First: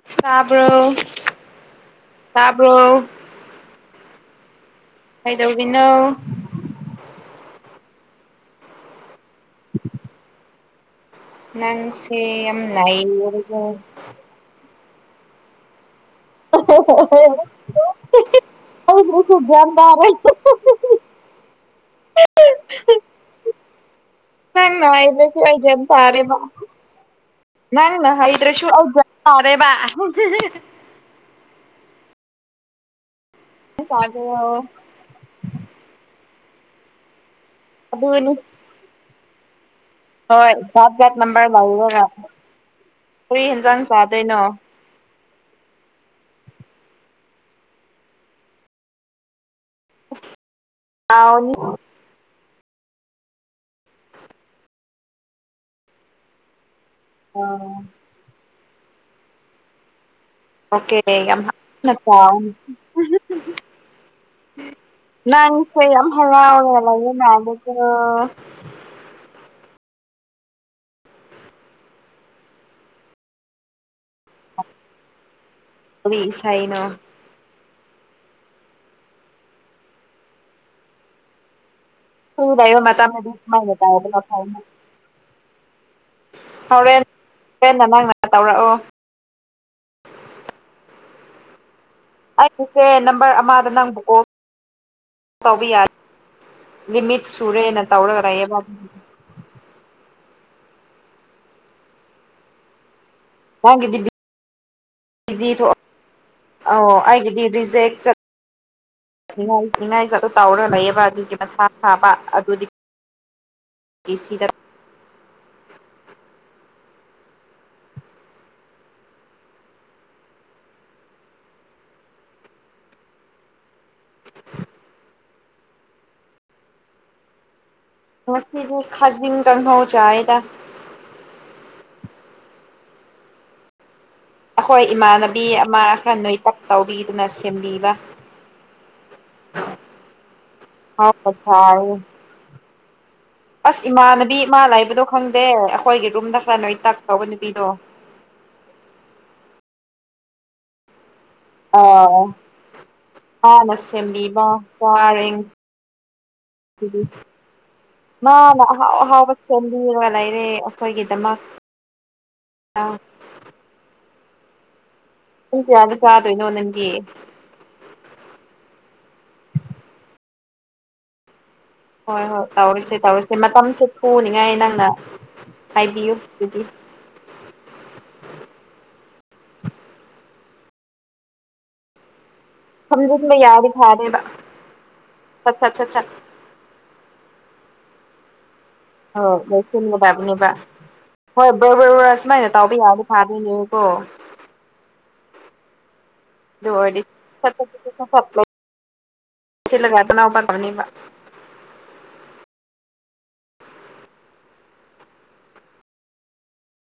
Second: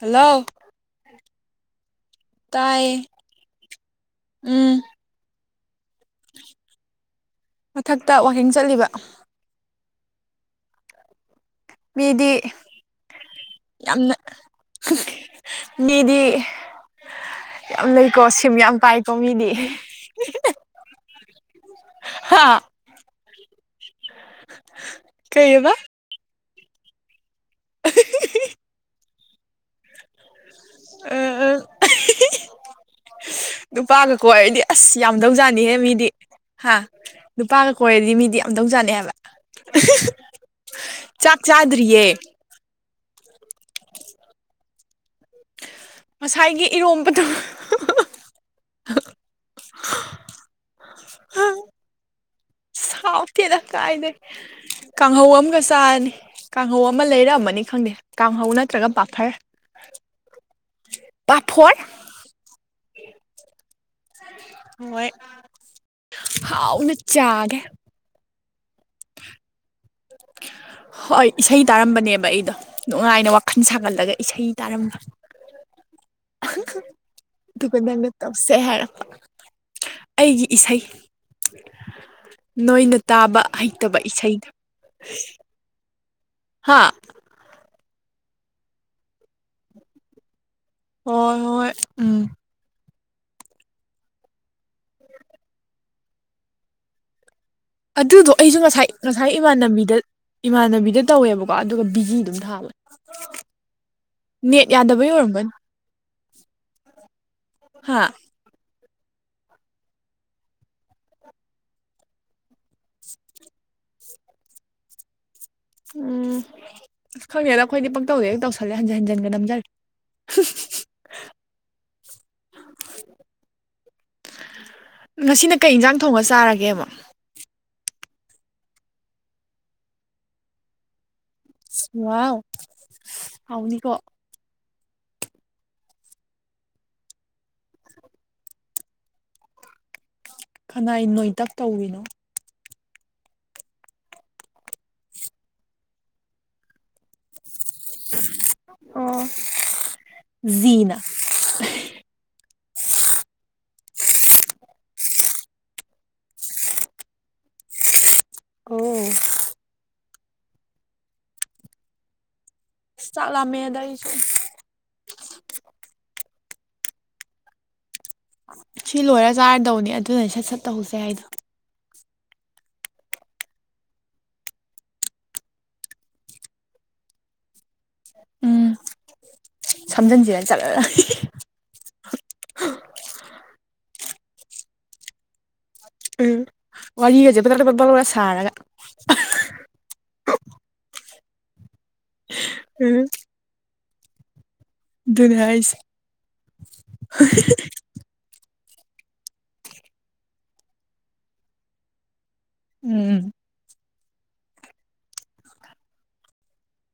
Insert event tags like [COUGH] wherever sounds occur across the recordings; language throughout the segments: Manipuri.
ꯍꯜꯂꯣ ꯇꯥꯕ꯭ꯔꯣ ꯇꯥꯏꯌꯦ ꯇꯥꯕ꯭ꯔꯣ ꯎꯝ ꯀꯩꯗꯧꯔꯤꯅꯣ ꯃꯊꯛꯇ ꯋꯥꯀꯤꯡ ꯆꯠꯂꯤꯕ [INAUDIBLE] ꯅꯪꯁꯦ ꯃꯤꯗꯤ ꯌꯥꯝ ꯂꯩ [UNINTELLIGIBLE] ꯃꯤꯗꯤ ꯌꯥꯝ ꯂꯩꯀꯣ ꯁꯤꯝ ꯌꯥꯝ ꯄꯥꯏꯀꯣ ꯑꯩꯕꯨꯁꯨ ꯃꯤꯗꯤ ꯒ꯭ꯌꯥꯟ ꯍꯥꯥ ꯅꯪꯅ ꯍꯥꯏꯗ꯭ꯔꯁꯨ ꯑꯩ ꯀꯩꯑꯕ ꯒ꯭ꯌꯥꯟ ꯇꯥꯔꯦꯕ ꯅꯪꯅ ꯍꯥꯏꯗ꯭ꯔꯁꯨ ꯑꯩ ꯒ꯭ꯌꯥꯟ ꯇꯥꯔꯦꯕ ꯑ ꯑ ꯅꯨꯄꯥꯒ ꯀꯣꯏꯔꯗꯤ ꯑꯁ ꯌꯥꯝꯗꯧ ꯖꯥꯠꯅꯤꯍꯦ ꯃꯤꯗꯤ ꯍꯥ ꯅꯨꯄꯥꯒ ꯀꯣꯏꯔꯗꯤ ꯑꯗꯨꯅꯤ ꯃꯤꯗꯤ ꯌꯥꯝꯗꯧꯖꯥꯠꯅꯤ ꯍꯥꯏꯕ [UNINTELLIGIBLE] ꯍꯣꯏ ꯖꯥꯠ ꯖꯥꯠ ꯆꯥꯛ ꯅꯝꯕꯔ ꯆꯥꯗ꯭ꯔꯤꯌꯦ ꯂꯧꯔꯒ ꯀꯔꯤ ꯌꯦꯟꯖꯥꯡ ꯆꯥꯗꯣꯏꯅꯣ ꯉꯁꯥꯏꯒꯤ ꯏꯔꯣꯝꯕꯗꯣ꫰ ꯎꯁ ꯍꯥꯎꯅꯤ ꯍꯥꯎꯇꯦꯗ ꯀꯥꯏꯗꯩ ꯀꯥꯡꯍꯧ ꯑꯃꯒ ꯆꯥꯔꯅꯤ ꯀꯥꯡꯍꯧ ꯑꯃ ꯂꯩꯔꯛꯑꯃꯅꯤ ꯈꯪꯗꯦ ꯑꯣꯀꯦ ꯀꯥꯡꯍꯧ ꯅꯠꯇ꯭ꯔꯒ ꯄꯥꯐꯔ ꯑꯣꯀꯦ ꯌꯥꯝꯠꯇ ꯄꯥꯐꯣꯔ [UNINTELLIGIBLE] ꯍꯥꯎꯔꯅꯤ ꯍꯣꯏ ꯅꯪꯁꯦ ꯌꯥꯝ ꯍꯔꯥꯎꯔ ꯍꯥꯎꯅ ꯂꯩꯕ ꯆꯥꯒꯦ ꯃꯥꯜꯂꯦꯀꯣ [INAUDIBLE] ꯍꯣꯏ ꯏꯁꯩ ꯇꯥꯔꯝꯕꯅꯦꯕ ꯑꯩꯗꯣ ꯅꯨꯡꯉꯥꯏꯅ ꯋꯥꯈꯜ ꯁꯥꯒꯠꯂꯒ ꯏꯁꯩ ꯇꯥꯔꯝꯕ ꯀꯔꯤ ꯏꯁꯩꯅꯣ ꯑꯗꯨꯒ ꯅꯪꯅ ꯇꯧꯁꯦ ꯍꯥꯏꯔꯛꯄ ꯑꯩꯒꯤ ꯏꯁꯩ ꯐ꯭ꯔꯤ ꯂꯩꯕ ꯅꯣꯏꯅ ꯃꯇꯝꯗꯗꯤ ꯇꯥꯕ ꯁꯨꯃꯥꯏꯅ ꯍꯩꯇꯕ ꯇꯧꯕꯅ ꯏꯁꯩꯗꯣ ꯍꯥ ꯍꯣꯔꯦꯟ ꯍꯣꯔꯦꯟꯅ ꯅꯪꯅ ꯇꯧꯔꯛꯑꯣ ꯍꯣꯏ ꯍꯣꯏ ꯎꯝ ꯑꯩꯒꯤꯁꯦ ꯅꯝꯕꯔ ꯑꯃꯗ ꯅꯪꯕꯨ ꯀꯣꯜ ꯇꯧꯕ ꯌꯥꯗꯦ ꯂꯤꯃꯤꯠ ꯁꯨꯔꯦ ꯅ ꯑꯗꯨꯗꯣ ꯑꯩꯁꯨ ꯉꯁꯥꯏ ꯉꯁꯥꯏ ꯏꯃꯥꯟꯅꯕꯤꯗ ꯏꯃꯥꯟꯅꯕꯤꯗ ꯇꯧꯋꯦꯕꯀꯣ ꯑꯗꯨꯒ ꯕꯤꯖꯤ ꯑꯗꯨꯝ ꯊꯥꯕꯅꯦ ꯅꯪꯒꯤꯗꯤ ꯕꯤꯖꯤ ꯊꯣꯛ ꯑ ꯑꯩꯒꯤꯗꯤ ꯔꯤꯖꯦꯛ ꯍꯥ ꯆꯠ ꯅꯤꯡꯉꯥꯏ ꯅꯤꯡꯉꯥꯏ ꯑꯗꯨ ꯇꯧꯔ ꯂꯩꯌꯦꯕ ꯑꯗꯨꯒꯤ ꯃꯊꯥ ꯁꯥꯥꯕ ꯑꯗꯨꯗꯤ ꯑꯦꯁꯤꯗ ꯎꯝ ꯑꯁ ꯈꯪꯗꯦꯗ ꯑꯩꯈꯣꯏꯗꯤ ꯄꯪꯇꯧꯗ ꯍꯦꯛ ꯇꯧꯁꯜꯂꯦ ꯍꯟꯖꯤꯟ ꯍꯟꯖꯤꯟꯒ ꯅꯝꯖꯤꯜꯂꯦ [INAUDIBLE] ꯉꯁꯤꯅ ꯀꯩ ꯌꯦꯟꯖꯥꯡ ꯊꯣꯡꯉ ꯆꯥꯔꯒꯦꯕ ꯉꯁꯤꯗꯨ ꯈꯖꯤꯡ ꯀꯡꯍꯧ ꯆꯥꯌꯦꯗ ꯏꯁ ꯋꯥꯎ ꯍꯥꯎꯅꯤ ꯀꯣ ꯑꯩꯈꯣꯏ ꯏꯃꯥꯟꯅꯕꯤ ꯑꯃ ꯈꯔ ꯅꯣꯏꯇꯛ ꯇꯧꯕꯤꯗꯨꯅ ꯁꯦꯝꯕꯤꯕ ꯀꯅꯥꯏ ꯍ ꯅꯣꯏꯇꯛ ꯊ ꯇꯧꯔꯤꯅꯣ [UNINTELLIGIBLE] ꯑꯁ ꯏꯃꯥꯅꯕꯤ ꯑꯃ ꯂꯩꯕꯗꯣ ꯈꯪꯗꯦ ꯑꯩꯈꯣꯏꯒꯤ ꯔꯨꯝꯗ ꯈꯔ ꯅꯣꯏꯇꯛ ꯇꯧꯕ ꯅꯨꯄꯤꯗꯣ ꯑꯣ ꯖꯤꯅ ꯑꯥ ꯃꯥꯅ ꯁꯦꯝꯕꯤꯕ ꯋꯥꯔꯦꯡ ꯎ [UNINTELLIGIBLE] ꯃꯥꯅ ꯑꯣ ꯑꯍꯥꯎ ꯑꯍꯥꯎꯕ ꯁꯦꯝꯕꯤꯔ ꯂꯩꯔꯦ ꯑꯩꯈꯣꯏꯒꯤꯗꯃꯛ ꯑ ꯆꯥꯛ ꯂꯥꯃꯦꯗ ꯑꯩꯁꯨ ꯄꯨꯡ ꯀꯌꯥꯗ ꯆꯥꯗꯣꯏꯅꯣ ꯅꯪꯗꯤ ꯁꯤ ꯂꯣꯏꯔ ꯆꯥꯔꯗꯧꯅꯤ ꯑꯗꯨꯅꯅꯦ ꯁꯠ ꯁꯠ ꯇꯧꯍꯧꯁꯦ ꯍꯥꯏꯗꯣ ꯍꯣꯏ ꯍꯣꯏ ꯇꯧꯔꯁꯦ ꯇꯧꯔꯁꯦ ꯃꯇꯝꯁꯦ ꯄꯨꯅꯤꯡꯉꯥꯏ ꯅꯪꯅ ꯍꯥꯏꯕꯤꯌꯨ ꯑꯗꯨꯗꯤ ꯎꯝ ꯁꯝꯖꯟꯖꯤꯔ ꯖꯔꯔ ꯑꯍꯤꯍꯤ ꯁꯃꯖꯤꯟꯕ ꯌꯥꯔꯗꯤ ꯐꯅꯤꯕꯥ ꯁꯠ ꯁꯠ ꯁꯠ ꯁꯠ ꯎꯝ ꯋꯔꯤꯒꯥꯖꯦ ꯕꯗꯕꯗ ꯕꯔ ꯕꯔ ꯁꯥꯔꯒ ꯍꯣꯏ ꯂꯣꯏꯁꯤꯟꯒꯗꯕꯅꯦꯕ ꯍꯣꯏ ꯕꯔꯕꯔ ꯔ ꯁꯨꯃꯥꯏꯅ ꯇꯥꯎꯕ ꯎꯝ ꯌꯥꯔꯗꯤ ꯐꯗꯧꯕ ꯌꯦꯉꯣꯀꯣ ꯗꯨꯅꯦ ꯍꯥꯏꯁꯦ ꯗꯨ ꯑꯣꯏꯔꯗꯤ ꯐꯠ ꯐꯠ ꯐꯠ ꯐꯠ ꯂꯣꯏꯁꯤꯟꯂꯒ [UNINTELLIGIBLE] ꯎꯝ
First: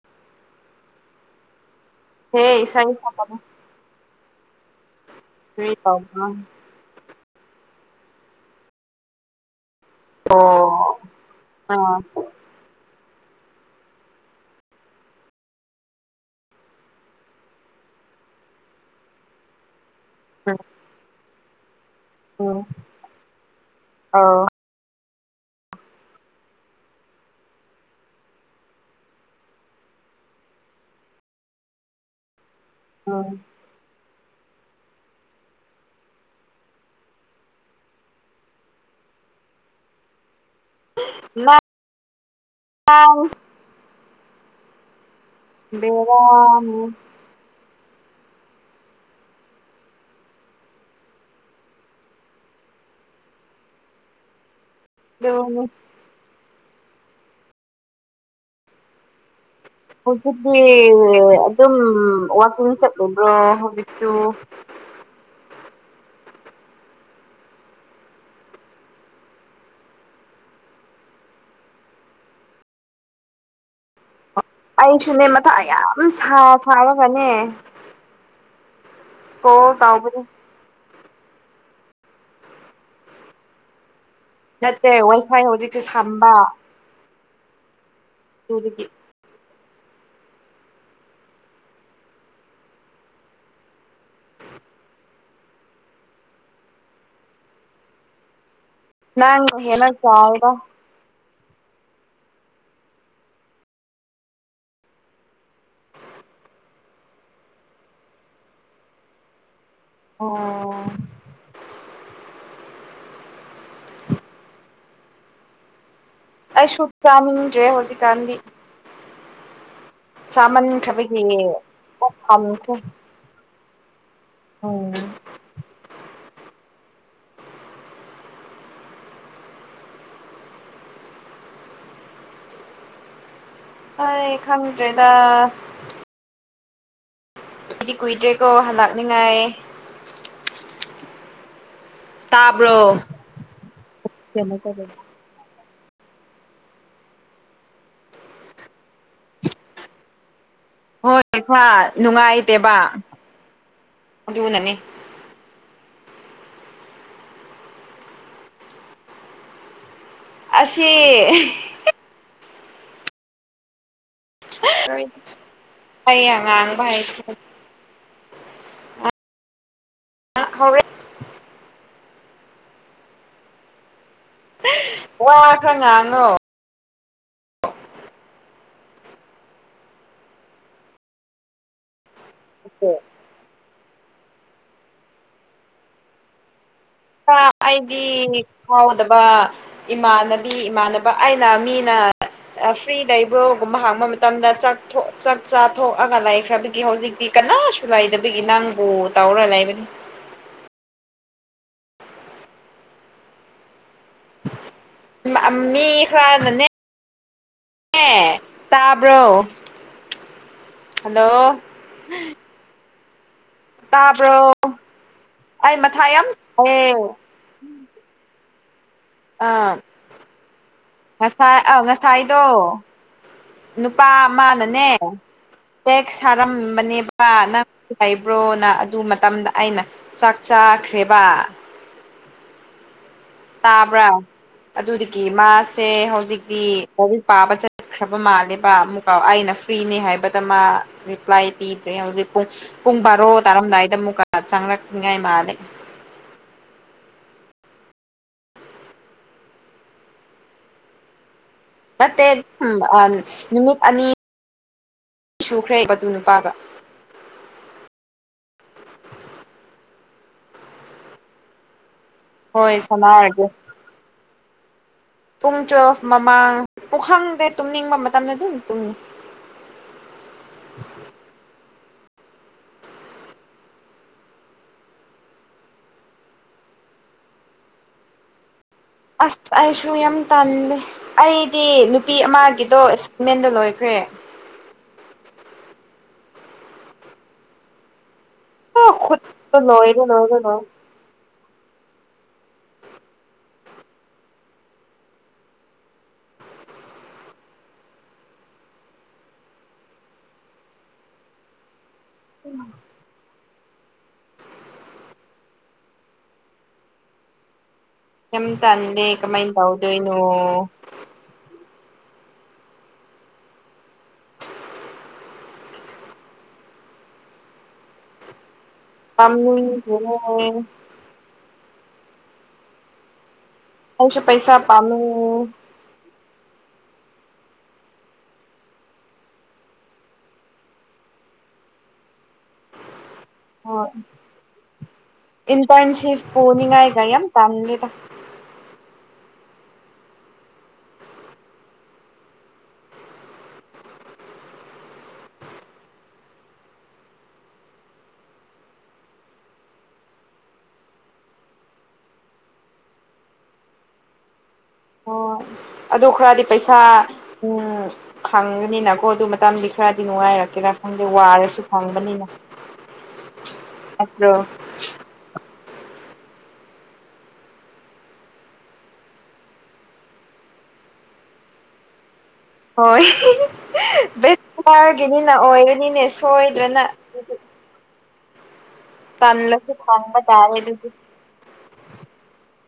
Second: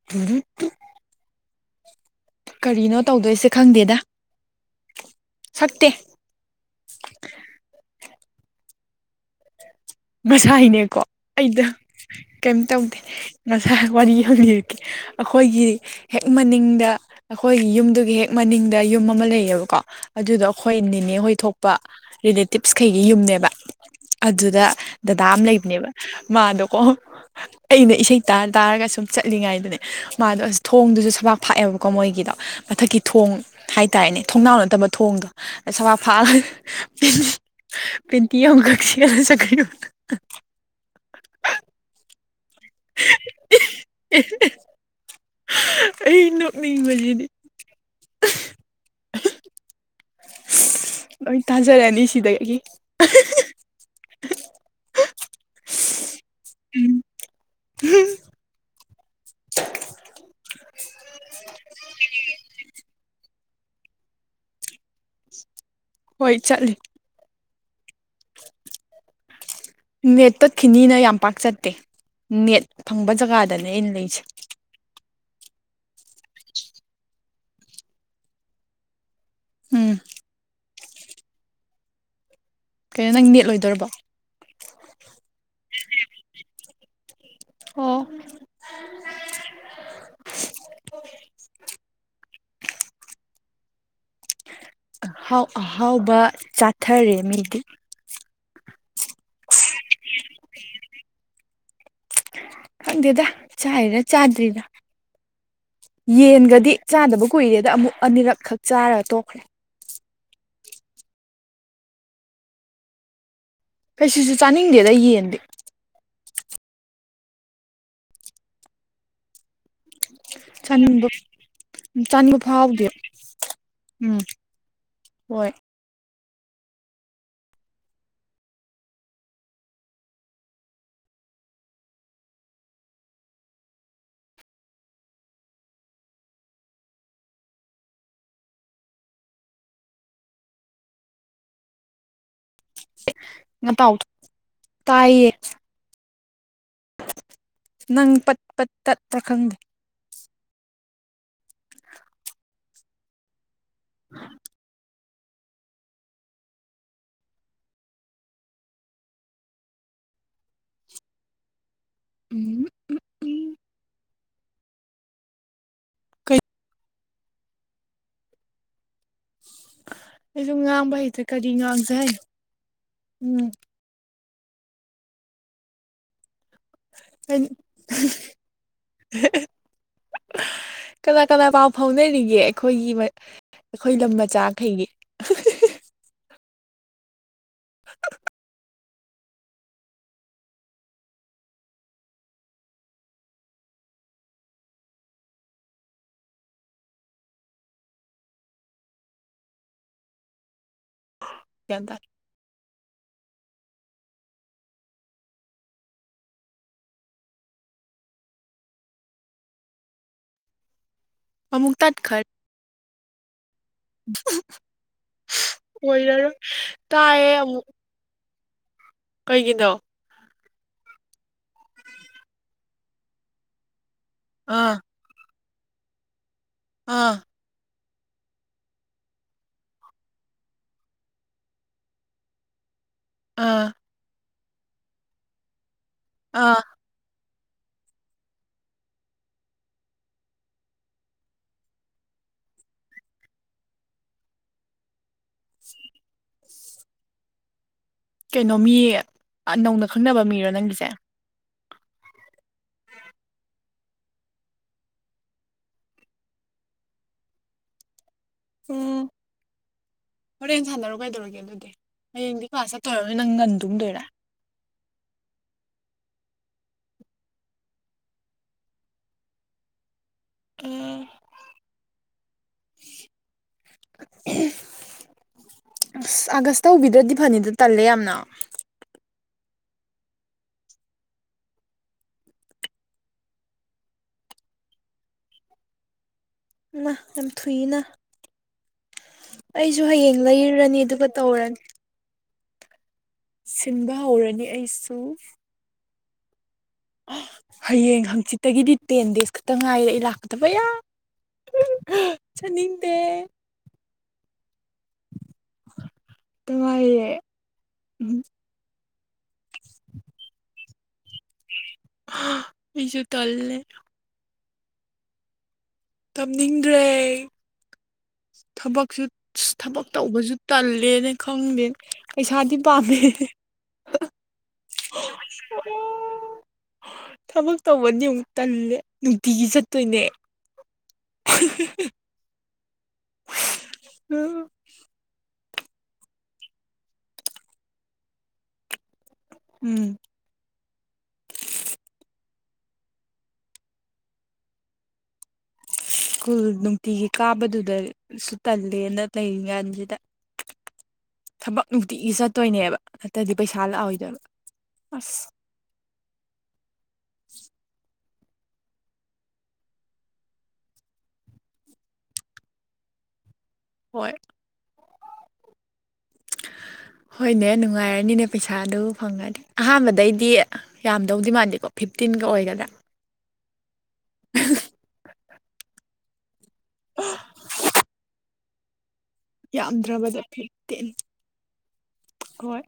[UNINTELLIGIBLE] ꯍꯦ ꯏꯁꯩ ꯀꯔꯤꯅꯣ ꯁꯛꯀꯅꯨ ꯇꯧꯗꯣꯏꯁꯦ ꯈꯪꯗꯦꯗ ꯀꯔꯤ ꯁꯛꯇꯦ ꯇꯧꯕꯥꯔ ꯑꯣ ꯉꯁꯥꯏꯅꯦꯀꯣ ꯑꯩꯗ ꯑꯥ ꯀꯦꯝ ꯇꯧꯗꯦ ꯉꯁꯥꯏ ꯋꯥꯔꯤ ꯑꯝ ꯂꯤꯔꯛꯀꯦ ꯑꯩꯈꯣꯏꯒꯤ ꯍꯦꯛ ꯃꯅꯤꯡꯗ ꯑꯩꯈꯣꯏꯒꯤ ꯌꯨꯝꯗꯨꯒꯤ ꯍꯦꯛ ꯃꯅꯤꯡꯗ ꯌꯨꯝ ꯑꯃ ꯂꯩꯌꯦꯕꯀꯣ ꯑꯗꯨꯗꯣ ꯎꯝ ꯑꯩꯈꯣꯏ ꯅꯤꯅꯦ ꯍꯣꯏ ꯊꯣꯛꯄ ꯎꯝ ꯔꯤꯂꯦꯇꯤꯞꯁꯈꯩꯒꯤ ꯌꯨꯝꯅꯦꯕ ꯑꯧ ꯑꯗꯨꯗ ꯗꯗꯥ ꯑꯃ ꯂꯩꯕꯅꯦꯕ ꯃꯥꯗꯣꯀꯣ ꯑꯩꯅ ꯏꯁꯩ ꯇꯥ ꯇꯥꯔꯒ ꯁꯨꯝ ꯆꯠꯂꯤꯉꯥꯏꯗꯅꯦ ꯃꯥꯗꯣ ꯑꯁ ꯊꯣꯡꯗꯨꯁꯨ ꯁꯕꯥꯛ ꯐꯥꯛꯑꯦꯕꯀꯣ ꯃꯣꯏꯒꯤꯗꯣ ꯃꯊꯛꯀꯤ ꯊꯣꯡ ꯎꯝ ꯍꯥꯏꯇꯥꯔꯦꯅꯦ ꯊꯣꯡꯅꯥꯎ ꯅꯠꯇꯕ ꯊꯣꯡꯗꯣ ꯁꯕꯥꯛ ꯐꯥꯛꯑꯒ ꯄꯦꯟꯇꯤ ꯑꯃꯥꯈꯛ ꯁꯦꯠꯂꯥ ꯆꯠꯈꯔ꯭ꯤꯕꯥ [INAUDIBLE] [UNINTELLIGIBLE] ꯑꯩ ꯕꯦꯔꯥꯅꯤ ꯅꯣꯛꯅꯤꯡꯕꯖꯤꯗꯤ ꯂꯣꯏ ꯇꯥꯖꯔꯅꯤ ꯁꯤꯗꯩꯗꯤ ꯑꯗꯨ [UNINTELLIGIBLE] ꯎꯝ ꯊ [UNINTELLIGIBLE] ꯍꯧꯖꯤꯛꯇꯤ [UNINTELLIGIBLE] ꯑꯗꯨꯝ ꯋꯥꯀꯤꯡ ꯆꯠꯂꯨꯕ꯭ꯔꯣ ꯍꯧꯖꯤꯛꯁꯨ ꯍꯣꯏ ꯆꯠꯂꯤ ꯅꯦꯠ ꯇꯠꯈꯤꯅꯤꯅ ꯌꯥꯝ ꯄꯥꯛ ꯆꯠꯇꯦ ꯅꯦꯠ ꯐꯪꯕ ꯖꯒꯥꯗꯅꯦ ꯑꯩꯅ ꯂꯩꯁꯦ ꯑꯩꯁꯨꯅꯦ ꯃꯊꯥ ꯌꯥꯝ ꯁꯥ ꯁꯥꯔꯒꯅꯦ ꯀꯣꯜ ꯎꯝ ꯇꯥꯎꯕꯅꯤ ꯀꯩꯅꯣ ꯅꯪ ꯅꯦꯠ ꯂꯣꯏꯗꯣꯔꯕꯣ ꯅꯠꯇꯦ ꯋꯥꯏꯐꯥꯏ ꯍꯧꯖꯤꯛꯁꯨ ꯁꯝꯕ ꯑꯣ ꯇꯨꯒꯤꯅꯤ ꯑꯍꯥꯎ ꯑꯍꯥꯎꯕ ꯆꯥꯊꯔꯦ ꯃꯤꯗꯤ ꯅꯪ ꯍꯦꯟꯅ ꯆꯥꯎꯕꯥ ꯈꯪꯗꯦꯗ ꯆꯥꯏꯔ ꯆꯥꯗ꯭ꯔꯤꯔ ꯌꯦꯟꯒꯗꯤ ꯆꯥꯗꯕ ꯀꯨꯏꯔꯦꯗ ꯑꯃꯨꯛ ꯑꯅꯤꯔꯛꯈꯛ ꯆꯥꯔꯒ ꯇꯣꯛꯈ꯭ꯔꯦ ꯑꯣ ꯀꯩꯁꯨꯁꯨ ꯆꯥꯅꯤꯡꯗꯦꯗ ꯌꯦꯟꯗꯤ ꯑꯩꯁꯨ ꯆꯥꯅꯤꯡꯗ꯭ꯔꯦ ꯍꯧꯖꯤꯛꯀꯥꯟꯗꯤ ꯆꯥꯅꯤꯡꯗꯦ ꯆꯥꯃꯟꯈ꯭ꯔꯕꯒꯤ ꯄꯨꯛ ꯆꯥꯅꯤꯡꯕ ꯊꯟꯈ꯭ꯔꯦ ꯐꯥꯎꯗꯦ ꯎꯝ ꯎꯝ ꯍꯣꯏ ꯍꯣꯏ ꯈꯪꯗ꯭ꯔꯦꯗ ꯀꯨꯏꯗꯤ ꯀꯨꯏꯗ꯭ꯔꯦꯀꯣ ꯍꯂꯥꯛꯅꯤꯉꯥꯏ ꯇꯥꯕ꯭ꯔꯣ ꯑꯩ [UNINTELLIGIBLE] ꯅꯪ ꯄꯠ ꯄꯠ ꯇꯠꯄꯔ ꯈꯪꯗꯦ ꯍꯣꯏꯕ ꯅꯨꯡꯉꯥꯏꯇꯦꯕ ꯑꯗꯨꯅꯅꯦ ꯑꯁꯤ ꯎꯝ ꯎꯝ ꯍꯩ ꯑꯉꯥꯡꯕ ꯍꯥꯏ ꯑꯩꯁꯨ ꯍꯣꯔꯦꯟ ꯉꯥꯡꯕ ꯍꯩꯇ꯭ꯔꯦ ꯀꯔꯤ ꯉꯥꯡꯁꯦ ꯍꯥꯏꯅꯣ ꯋꯥ ꯈꯔ ꯉꯥꯡꯉꯣ [UNINTELLIGIBLE] ꯀꯅꯥ ꯀꯅꯥ ꯄꯥꯎ ꯐꯥꯎꯅꯔꯤꯒꯦ ꯑꯩꯈꯣꯏꯒꯤ ꯑꯩꯈꯣꯏ ꯂꯝ ꯃꯆꯥꯈꯩꯒꯤ ꯈꯔ ꯑꯩꯗꯤ ꯀꯥꯎꯗꯕ ꯏꯃꯥꯟꯅꯕꯤ ꯏꯃꯥꯟꯅꯕ ꯑꯩꯅ ꯃꯤꯅ ꯐ꯭ꯔꯤ ꯂꯩꯕ꯭ꯔꯣ ꯒꯨꯝꯕ ꯍꯪꯕ ꯃꯇꯝꯗ ꯆꯥꯛ ꯆꯥꯊꯣꯛꯑꯒ ꯂꯩꯈ꯭ꯔꯕꯒꯤ ꯍꯧꯖꯤꯛꯇꯤ ꯀꯅꯥꯁꯨ ꯂꯩꯥꯗꯕꯒꯤ ꯅꯪꯕꯨ ꯇꯧꯔ ꯂꯩꯕꯅꯤ ꯒ꯭ꯌꯥꯟ ꯇꯥ ꯃꯤ ꯈꯔ ꯅꯅꯦ ꯑꯦ ꯇꯥꯕ꯭ꯔꯣ ꯍꯜꯂꯣ ꯑꯃꯨꯛ ꯇꯠꯈ꯭ꯔꯦ [INAUDIBLE] ꯇꯥꯕ꯭ꯔꯣ ꯑꯩ ꯃꯊꯥꯏ ꯌꯥꯝ ꯑꯣꯏꯔꯔꯣꯏ ꯁꯥꯏꯌꯦ ꯇꯥꯏꯌꯦ ꯑꯃꯨꯛ ꯀꯩꯒꯤꯅꯣ ꯑꯥ ꯉꯁꯥꯏ ꯑ ꯉꯁꯥꯏꯗꯣ ꯅꯨꯄꯥ ꯑꯥ ꯑꯃꯅꯅꯦ ꯇꯦꯛꯁ ꯑꯥ ꯁꯥꯔꯝꯕꯅꯦꯕ ꯅꯪ ꯂꯩꯕ꯭ꯔꯣꯅ ꯑꯗꯨ ꯃꯇꯝꯗ ꯑꯩꯅ ꯆꯥꯛ ꯆꯥꯈ꯭ꯔꯦꯕ [INAUDIBLE] ꯑꯥ ꯇꯥꯕ꯭ꯔꯥ ꯑꯗꯨꯗꯒꯤ ꯃꯥꯁꯦ ꯑꯥ ꯍꯧꯖꯤꯛꯇꯤ ꯂꯥꯏꯔꯤꯛ ꯄꯥꯕ ꯆꯠ ꯕ ꯃꯥꯜꯂꯦꯕ ꯑꯃꯨꯛꯀꯥꯎ ꯑꯩꯅ ꯐ꯭ꯔꯤꯅꯦ ꯍꯥꯏꯕꯗ ꯃꯥ ꯔꯤꯄ꯭ꯂꯥꯏ ꯄꯤꯗ꯭ꯔꯦ ꯍꯧꯖꯤꯛ ꯄꯨꯡ ꯄꯨꯡ ꯕꯥꯔꯣ ꯇꯥꯔꯝꯗꯥꯏꯗ ꯑꯃꯨꯛꯀ ꯆꯪꯂꯛꯅꯤꯉꯥꯏ ꯃꯥꯜꯂꯦ ꯀꯩꯅꯣ ꯃꯤ ꯅꯧꯅ ꯈꯪꯅꯕ ꯃꯤꯔꯣ ꯅꯪꯒꯤꯁꯦ ꯅꯠꯇꯦ ꯑ ꯅꯨꯃꯤꯠ ꯑꯅꯤ ꯁꯨꯈ꯭ꯔꯦ ꯃꯗꯨ ꯅꯨꯄꯥꯒ ꯎꯝ ꯍꯣꯔꯦꯟ ꯁꯥꯟꯅꯔꯣ ꯀꯥꯏꯗꯧꯔꯒꯦ ꯑꯗꯨꯗꯤ ꯍꯌꯦꯡꯗꯤ ꯀ꯭ꯂꯥꯁ ꯍꯣꯏ ꯆꯠꯇꯧꯔ ꯅꯣꯏ ꯅꯪ ꯁꯥꯟꯅꯔꯒꯦ ꯉꯟ ꯇꯨꯝꯗꯣꯏꯔꯥ ꯄꯨꯡ ꯇꯨꯋꯦꯜꯐ ꯃꯃꯥꯡ ꯄꯨꯈꯪꯗꯦ ꯇꯨꯝꯅꯤꯡꯕ ꯃꯇꯝꯗ ꯑꯗꯨꯝ ꯇꯨꯝꯅꯤ [INAUDIBLE] ꯑꯁ ꯑꯥꯒꯁ ꯇꯧꯕꯤꯗ꯭ꯔꯗꯤ ꯐꯅꯤꯗ ꯇꯜꯂꯦ ꯌꯥꯝꯅ ꯑꯁ ꯑꯩꯁꯨꯨ ꯌꯥꯝ ꯇꯥꯟꯂꯦ ꯑꯩꯗꯤ ꯅꯨꯄꯤ ꯑꯃꯒꯤꯗꯣ ꯑꯦꯁꯥꯏꯟꯃꯦꯟꯗꯣ ꯂꯣꯏꯈ꯭ꯔꯦ ꯑ ꯌꯥꯝ ꯊꯨꯏꯅ ꯑꯣ ꯈꯨꯠꯇꯣ ꯑꯩꯁꯨ ꯂꯣꯏꯔꯦ ꯍꯌꯦꯡ ꯂꯣꯏꯔꯦ ꯂꯣꯏꯔꯦ ꯂꯩꯔꯨꯔꯅꯤ ꯑꯗꯨꯒ ꯇꯧꯔꯅꯤ ꯁꯤꯟꯕ ꯍꯧꯔꯅꯤ ꯑꯩꯁꯨ ꯍꯌꯦꯡ ꯍꯪꯆꯤꯠꯇꯒꯤꯗꯤ ꯇꯦꯟ ꯗꯦꯖ ꯈꯛꯇ ꯉꯥꯏꯔꯦ ꯑꯩ ꯂꯥꯛꯀꯗꯕ ꯌꯥ [UNINTELLIGIBLE] ꯆꯥꯅꯤꯡꯗꯦ ꯇꯉꯥꯏꯔꯦ ꯀꯝ ꯇꯗꯦ ꯀꯃꯥꯏꯅ ꯇꯧꯗꯣꯏꯅꯣ ꯑꯩꯁꯨ ꯇꯜꯂꯦꯗ ꯇꯨꯝꯅꯤꯡꯗ꯭ꯔꯦ ꯊꯕꯛꯁꯨ ꯊꯕꯛ ꯄꯥꯝꯃꯨꯏꯌꯦ ꯇꯧꯕꯁꯨ ꯇꯜꯂꯦꯅꯦ ꯈꯪꯗꯦ ꯄꯩꯁꯥꯗꯤ ꯄꯥꯝꯃꯦ ꯑꯩꯁꯨ ꯄꯩꯁꯥ ꯄꯥꯝꯃꯤ ꯊꯕꯛ ꯇꯧꯕꯗꯤ ꯑꯃꯨꯛ ꯇꯜꯂꯦ ꯅꯨꯡꯇꯤꯒꯤ ꯆꯠꯇꯣꯏꯅꯦ [INAUDIBLE] ꯍ ꯎꯝ ꯏꯟꯇꯔꯟꯁꯤꯞ ꯄꯣꯅꯤꯡꯉꯥꯏ ꯀ ꯌꯥꯝ ꯇꯥꯂꯤꯗ ꯎꯝ ꯁ꯭ꯀꯨꯜ ꯅꯨꯡꯇꯤꯒꯤ ꯀꯥꯕꯗꯨꯗꯁꯨ ꯇꯜꯂꯦꯅ ꯂꯩꯔꯤꯉꯥꯟꯁꯤꯗ ꯊꯕꯛ ꯅꯨꯡꯇꯤꯒꯤ ꯆꯠꯇꯣꯏꯅꯦꯕ ꯅꯠꯇ꯭ꯔꯗꯤ ꯄꯩꯁꯥ ꯂꯥꯛꯑꯣꯏꯗꯣꯏꯕ ꯑꯁ ꯍꯣꯏ ꯑꯗꯨ ꯈꯔꯗꯤ ꯄꯩꯁꯥ ꯎꯝ ꯐꯪꯕꯅꯤꯅꯀꯣ ꯑꯗꯨ ꯃꯇꯝꯗꯤ ꯈꯔꯗꯤ ꯅꯨꯡꯉꯥꯏꯔꯛꯀꯦꯔꯥ ꯈꯪꯗꯦ ꯋꯥꯔꯁꯨ ꯐꯪꯕꯅꯤꯅ ꯍꯣꯏ ꯅꯠꯇ꯭ꯔꯣ ꯍꯣꯏꯅꯦ ꯅꯨꯡꯉꯥꯏꯔꯅꯤꯅꯦ ꯄꯩꯁꯥꯗꯨ ꯐꯪꯉꯗꯤ ꯑꯍꯥꯟꯕꯗꯩꯗꯤ ꯌꯥꯝꯗꯧꯗꯤ ꯃꯥꯟꯗꯦꯀꯣ ꯐꯤꯞꯇꯤꯟꯒ ꯑꯣꯏꯒꯗ꯭ꯔꯥ ꯍꯣꯏ ꯕꯦꯔꯒꯤꯅꯤꯅ ꯑꯣꯏꯔꯅꯤꯅꯦ ꯁꯣꯏ ꯇꯜꯂꯥꯁꯨ ꯍꯪꯕꯥ ꯌꯥꯝꯗ꯭ꯔꯕꯗ ꯐꯤꯐꯇꯤꯟ ꯇꯔꯦꯗꯨꯗ ꯍꯣꯏ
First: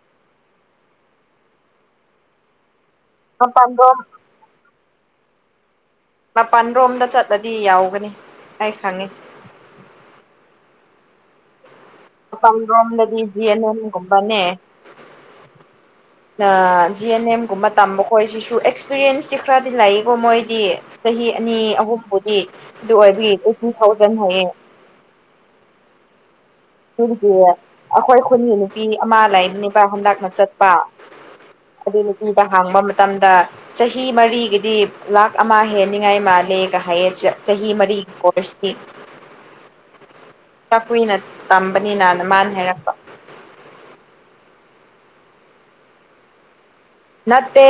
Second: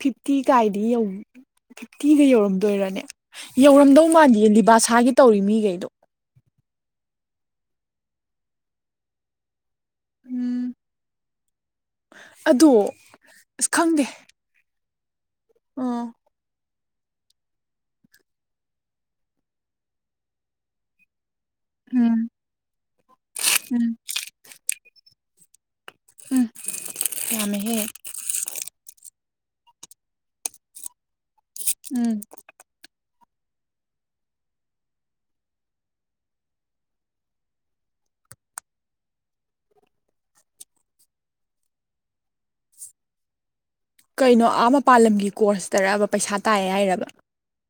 ꯐꯤꯐꯇꯤ ꯀꯥꯏꯗꯤ ꯐꯤꯐꯇꯤꯗ ꯌꯧꯔꯝꯗꯣꯏꯔꯅꯦ ꯃꯄꯥꯟꯔꯣꯝ ꯌꯧꯔꯝꯗꯧ ꯃꯟꯗꯤꯌꯦ ꯗꯤꯕꯥꯁꯥꯒꯤ ꯇꯧꯔꯤ ꯃꯤꯈꯩꯗꯣ ꯃꯥꯄꯜ ꯔꯣꯝꯗ ꯆꯠꯂꯗꯤ ꯌꯥꯎꯒꯅꯤ ꯑꯩ ꯈꯪꯉꯤ ꯑꯗꯣ ꯃꯄꯥꯟꯔꯣꯝꯗꯗꯤ ꯖꯤ ꯑꯦꯟ ꯑꯁ ꯈꯪꯗꯦ ꯑꯦꯝꯒꯨꯝꯕꯅꯦ ꯎꯝ ꯖꯤ ꯑꯦꯟ ꯑꯦꯝꯒꯨꯝꯕ ꯇꯝꯕ ꯈꯣ ꯁꯤꯁꯨ ꯑꯦꯛꯁꯄꯤꯔꯤꯌꯦꯟꯁꯇꯤ ꯈꯔꯗꯤ ꯂꯩꯀꯣ ꯃꯣꯏꯗꯤ ꯆꯍꯤ ꯑꯅꯤ ꯎꯝ ꯑꯍꯨꯝꯕꯨꯗꯤ ꯑꯗꯨ ꯑꯣꯏꯒꯤ ꯇ꯭ꯋꯦꯟꯇꯤ ꯎꯝ ꯊꯥꯎꯖꯟ ꯍꯥꯏꯌꯦ ꯎꯝ ꯑꯗꯨꯗꯤ ꯌꯥꯝꯃꯦꯍꯦ ꯑꯩꯈꯣꯏ ꯈꯨꯈꯟꯒꯤ ꯅꯨꯄꯤ ꯑꯃ ꯂꯥꯏꯕꯅꯦꯕ ꯍꯟꯗꯛꯅ ꯆꯠꯄ ꯑꯗꯨ ꯎꯝ ꯅꯨꯄꯤꯗ ꯍꯥꯡꯕ ꯃꯇꯝꯗ ꯆꯍꯤ ꯃꯔꯤꯒꯤꯗꯤ ꯂꯥꯛ ꯑꯃ ꯍꯦꯟꯅꯤꯉꯥꯏ ꯃꯥꯜꯂꯦꯒ ꯍꯥꯏꯌꯦ ꯆꯍꯤ ꯃꯔꯤꯒꯤ ꯀꯣꯔꯁꯇꯤ ꯆꯥꯛꯀꯨꯏꯅ ꯇꯝꯕꯅꯤꯅꯅ ꯃꯥꯅ ꯍꯥꯏꯔꯛꯄ ꯀꯩꯅꯣ ꯑꯥ ꯃꯄꯥꯥꯟꯂꯝꯒꯤ ꯀꯣꯔꯁꯇꯔꯕ ꯄꯩꯁꯥ ꯇꯥꯏꯌꯦ ꯍꯥꯏꯔꯕ ꯅꯠꯇꯦ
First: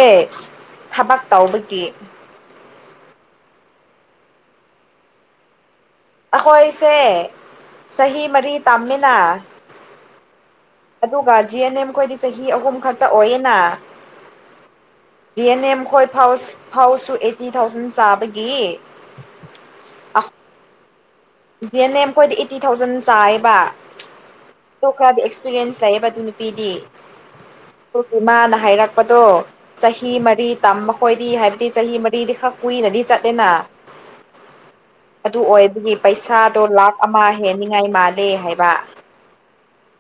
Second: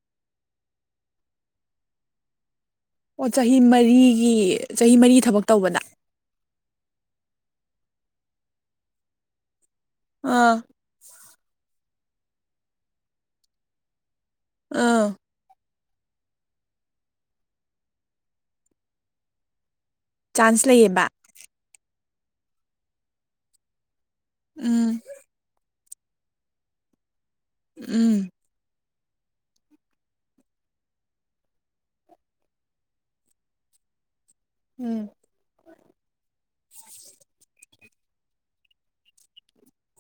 ꯊꯕꯛ ꯇꯧꯕꯒꯤ ꯑꯣ ꯆꯍꯤ ꯃꯔꯤꯒꯤ ꯆꯍꯤ ꯃꯔꯤ ꯊꯕꯛ ꯇꯧꯕꯅ ꯑꯩꯈꯣꯏꯁꯦ ꯆꯍꯤ ꯃꯔꯤ ꯇꯝꯃꯤꯅ ꯑꯥ ꯑꯗꯨꯒ ꯖꯤ ꯑꯦꯟ ꯑꯦꯝ ꯈꯈꯣꯏꯗꯤ ꯆꯍꯤ ꯑꯍꯨꯝ ꯈꯛꯇ ꯑꯣꯏꯌꯦꯅ ꯑꯥ ꯗꯤ ꯑꯦꯟ ꯑꯦꯝ ꯈꯣꯏ ꯐꯥꯎ ꯐꯥꯎꯁꯨ ꯑꯩꯠꯇꯤ ꯊꯥꯎꯖꯟ ꯆꯥꯕꯒꯤ ꯆꯥꯟꯁ ꯂꯩꯌꯦꯕ ꯖꯤ ꯑꯦꯟ ꯑꯦꯝ ꯑꯩꯈꯣꯏꯗ ꯑꯩꯠꯇꯤ ꯊꯥꯎꯖꯟ ꯆꯥꯏꯕ ꯑꯗꯣ ꯎꯝ ꯈꯔꯗꯤ ꯑꯦꯛꯁꯄꯤꯔꯤꯌꯦꯟꯁ ꯆꯕ ꯑꯗꯨ ꯅꯨꯄꯤꯗꯤ ꯎꯝ ꯑꯩ ꯃꯥꯅ ꯍꯥꯏꯔꯛ ꯍꯥꯏꯔꯛꯄꯥꯗꯣ ꯆꯍꯤ ꯃꯔꯤ ꯇꯝ ꯃꯈꯣꯏꯗꯤ ꯍꯥꯏꯕꯗꯤ ꯆꯍꯤ ꯃꯔꯤꯗꯤ ꯈꯛ ꯀꯨꯏꯅꯗꯤ ꯆꯠꯂꯦꯅ [UNINTELLIGIBLE] ꯎꯝ ꯑꯗꯨ ꯑꯣꯏꯕꯒꯤ ꯄꯩꯁꯥꯗꯣ ꯂꯥꯥꯛ ꯑꯃ ꯍꯦꯟꯅꯤꯉꯥꯏ ꯃꯥꯜꯂꯦ ꯍꯥꯏꯕ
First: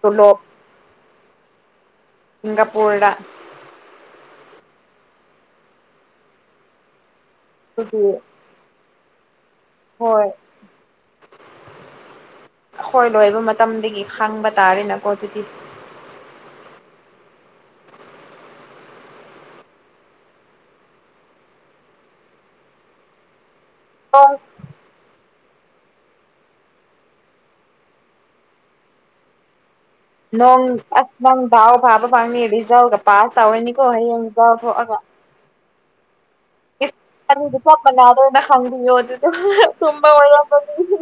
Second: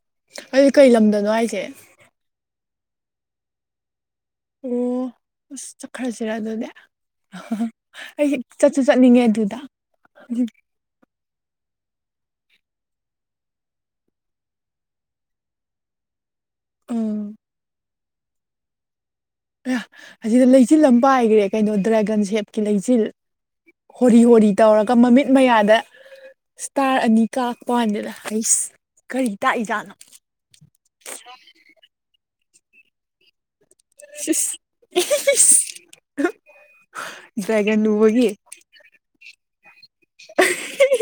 ꯇꯣꯂꯣꯞ ꯀꯩ ꯀꯩ ꯂꯝꯗꯅꯣ ꯍꯥꯏꯁꯦ ꯅꯞꯕꯣꯔꯥ ꯑꯣ ꯆꯠꯈ꯭ꯔꯥꯁꯤꯔ ꯑꯗꯨꯗꯤ ꯑꯗꯨꯒꯤ ꯑꯩ ꯆꯠꯁꯨ ꯆꯠꯅꯤꯡꯉꯦ ꯑꯗꯨꯗ ꯍꯣꯏ ꯑꯩꯈꯣꯏ ꯂꯣꯏꯕ ꯃꯇꯝꯗꯒꯤ ꯈꯥꯡꯕ ꯇꯥꯔꯦꯅꯦꯀꯣ ꯑꯗꯨꯗꯤ ꯎꯝ ꯑ ꯑꯁꯤꯗ ꯂꯩꯆꯤꯜ ꯑꯃꯥ ꯄꯥꯏꯒ꯭ꯔꯦ ꯀꯩꯅꯣ ꯗ꯭ꯔꯦꯒꯟ ꯁꯦꯞꯀꯤ ꯂꯩꯆꯤꯜ ꯍꯣꯔꯤ ꯅꯣꯡ ꯍꯣꯔꯤ ꯇꯧꯔꯒ ꯃꯃꯤꯠ ꯃꯌꯥꯗ ꯏꯁꯇꯥꯔ ꯑꯅꯤ ꯀꯥꯞꯄ ꯋꯥꯅꯤꯗ ꯍꯁ ꯀꯔꯤ ꯇꯥꯛꯏꯖꯥꯠꯅꯣ ꯅꯣꯡ ꯑꯁ ꯅꯪ ꯥꯎꯕ [UNINTELLIGIBLE] ꯐꯥꯕ ꯐꯪꯅꯤ ꯔꯤꯖꯜꯒ ꯄꯥꯁ ꯇꯧꯔꯅꯤ ꯑꯣ ꯍꯥꯌꯦꯡ [UNINTELLIGIBLE] ꯏꯁ ꯊꯑꯒ ꯏꯁ ꯑꯗꯤ ꯗ꯭ꯔꯦꯒꯟ ꯆꯞꯄ ꯎꯕꯒꯤ ꯉꯗꯣꯏꯅ ꯈꯪ ꯌꯣ ꯑꯗꯨꯗꯤ ꯇ ꯃ [UNINTELLIGIBLE]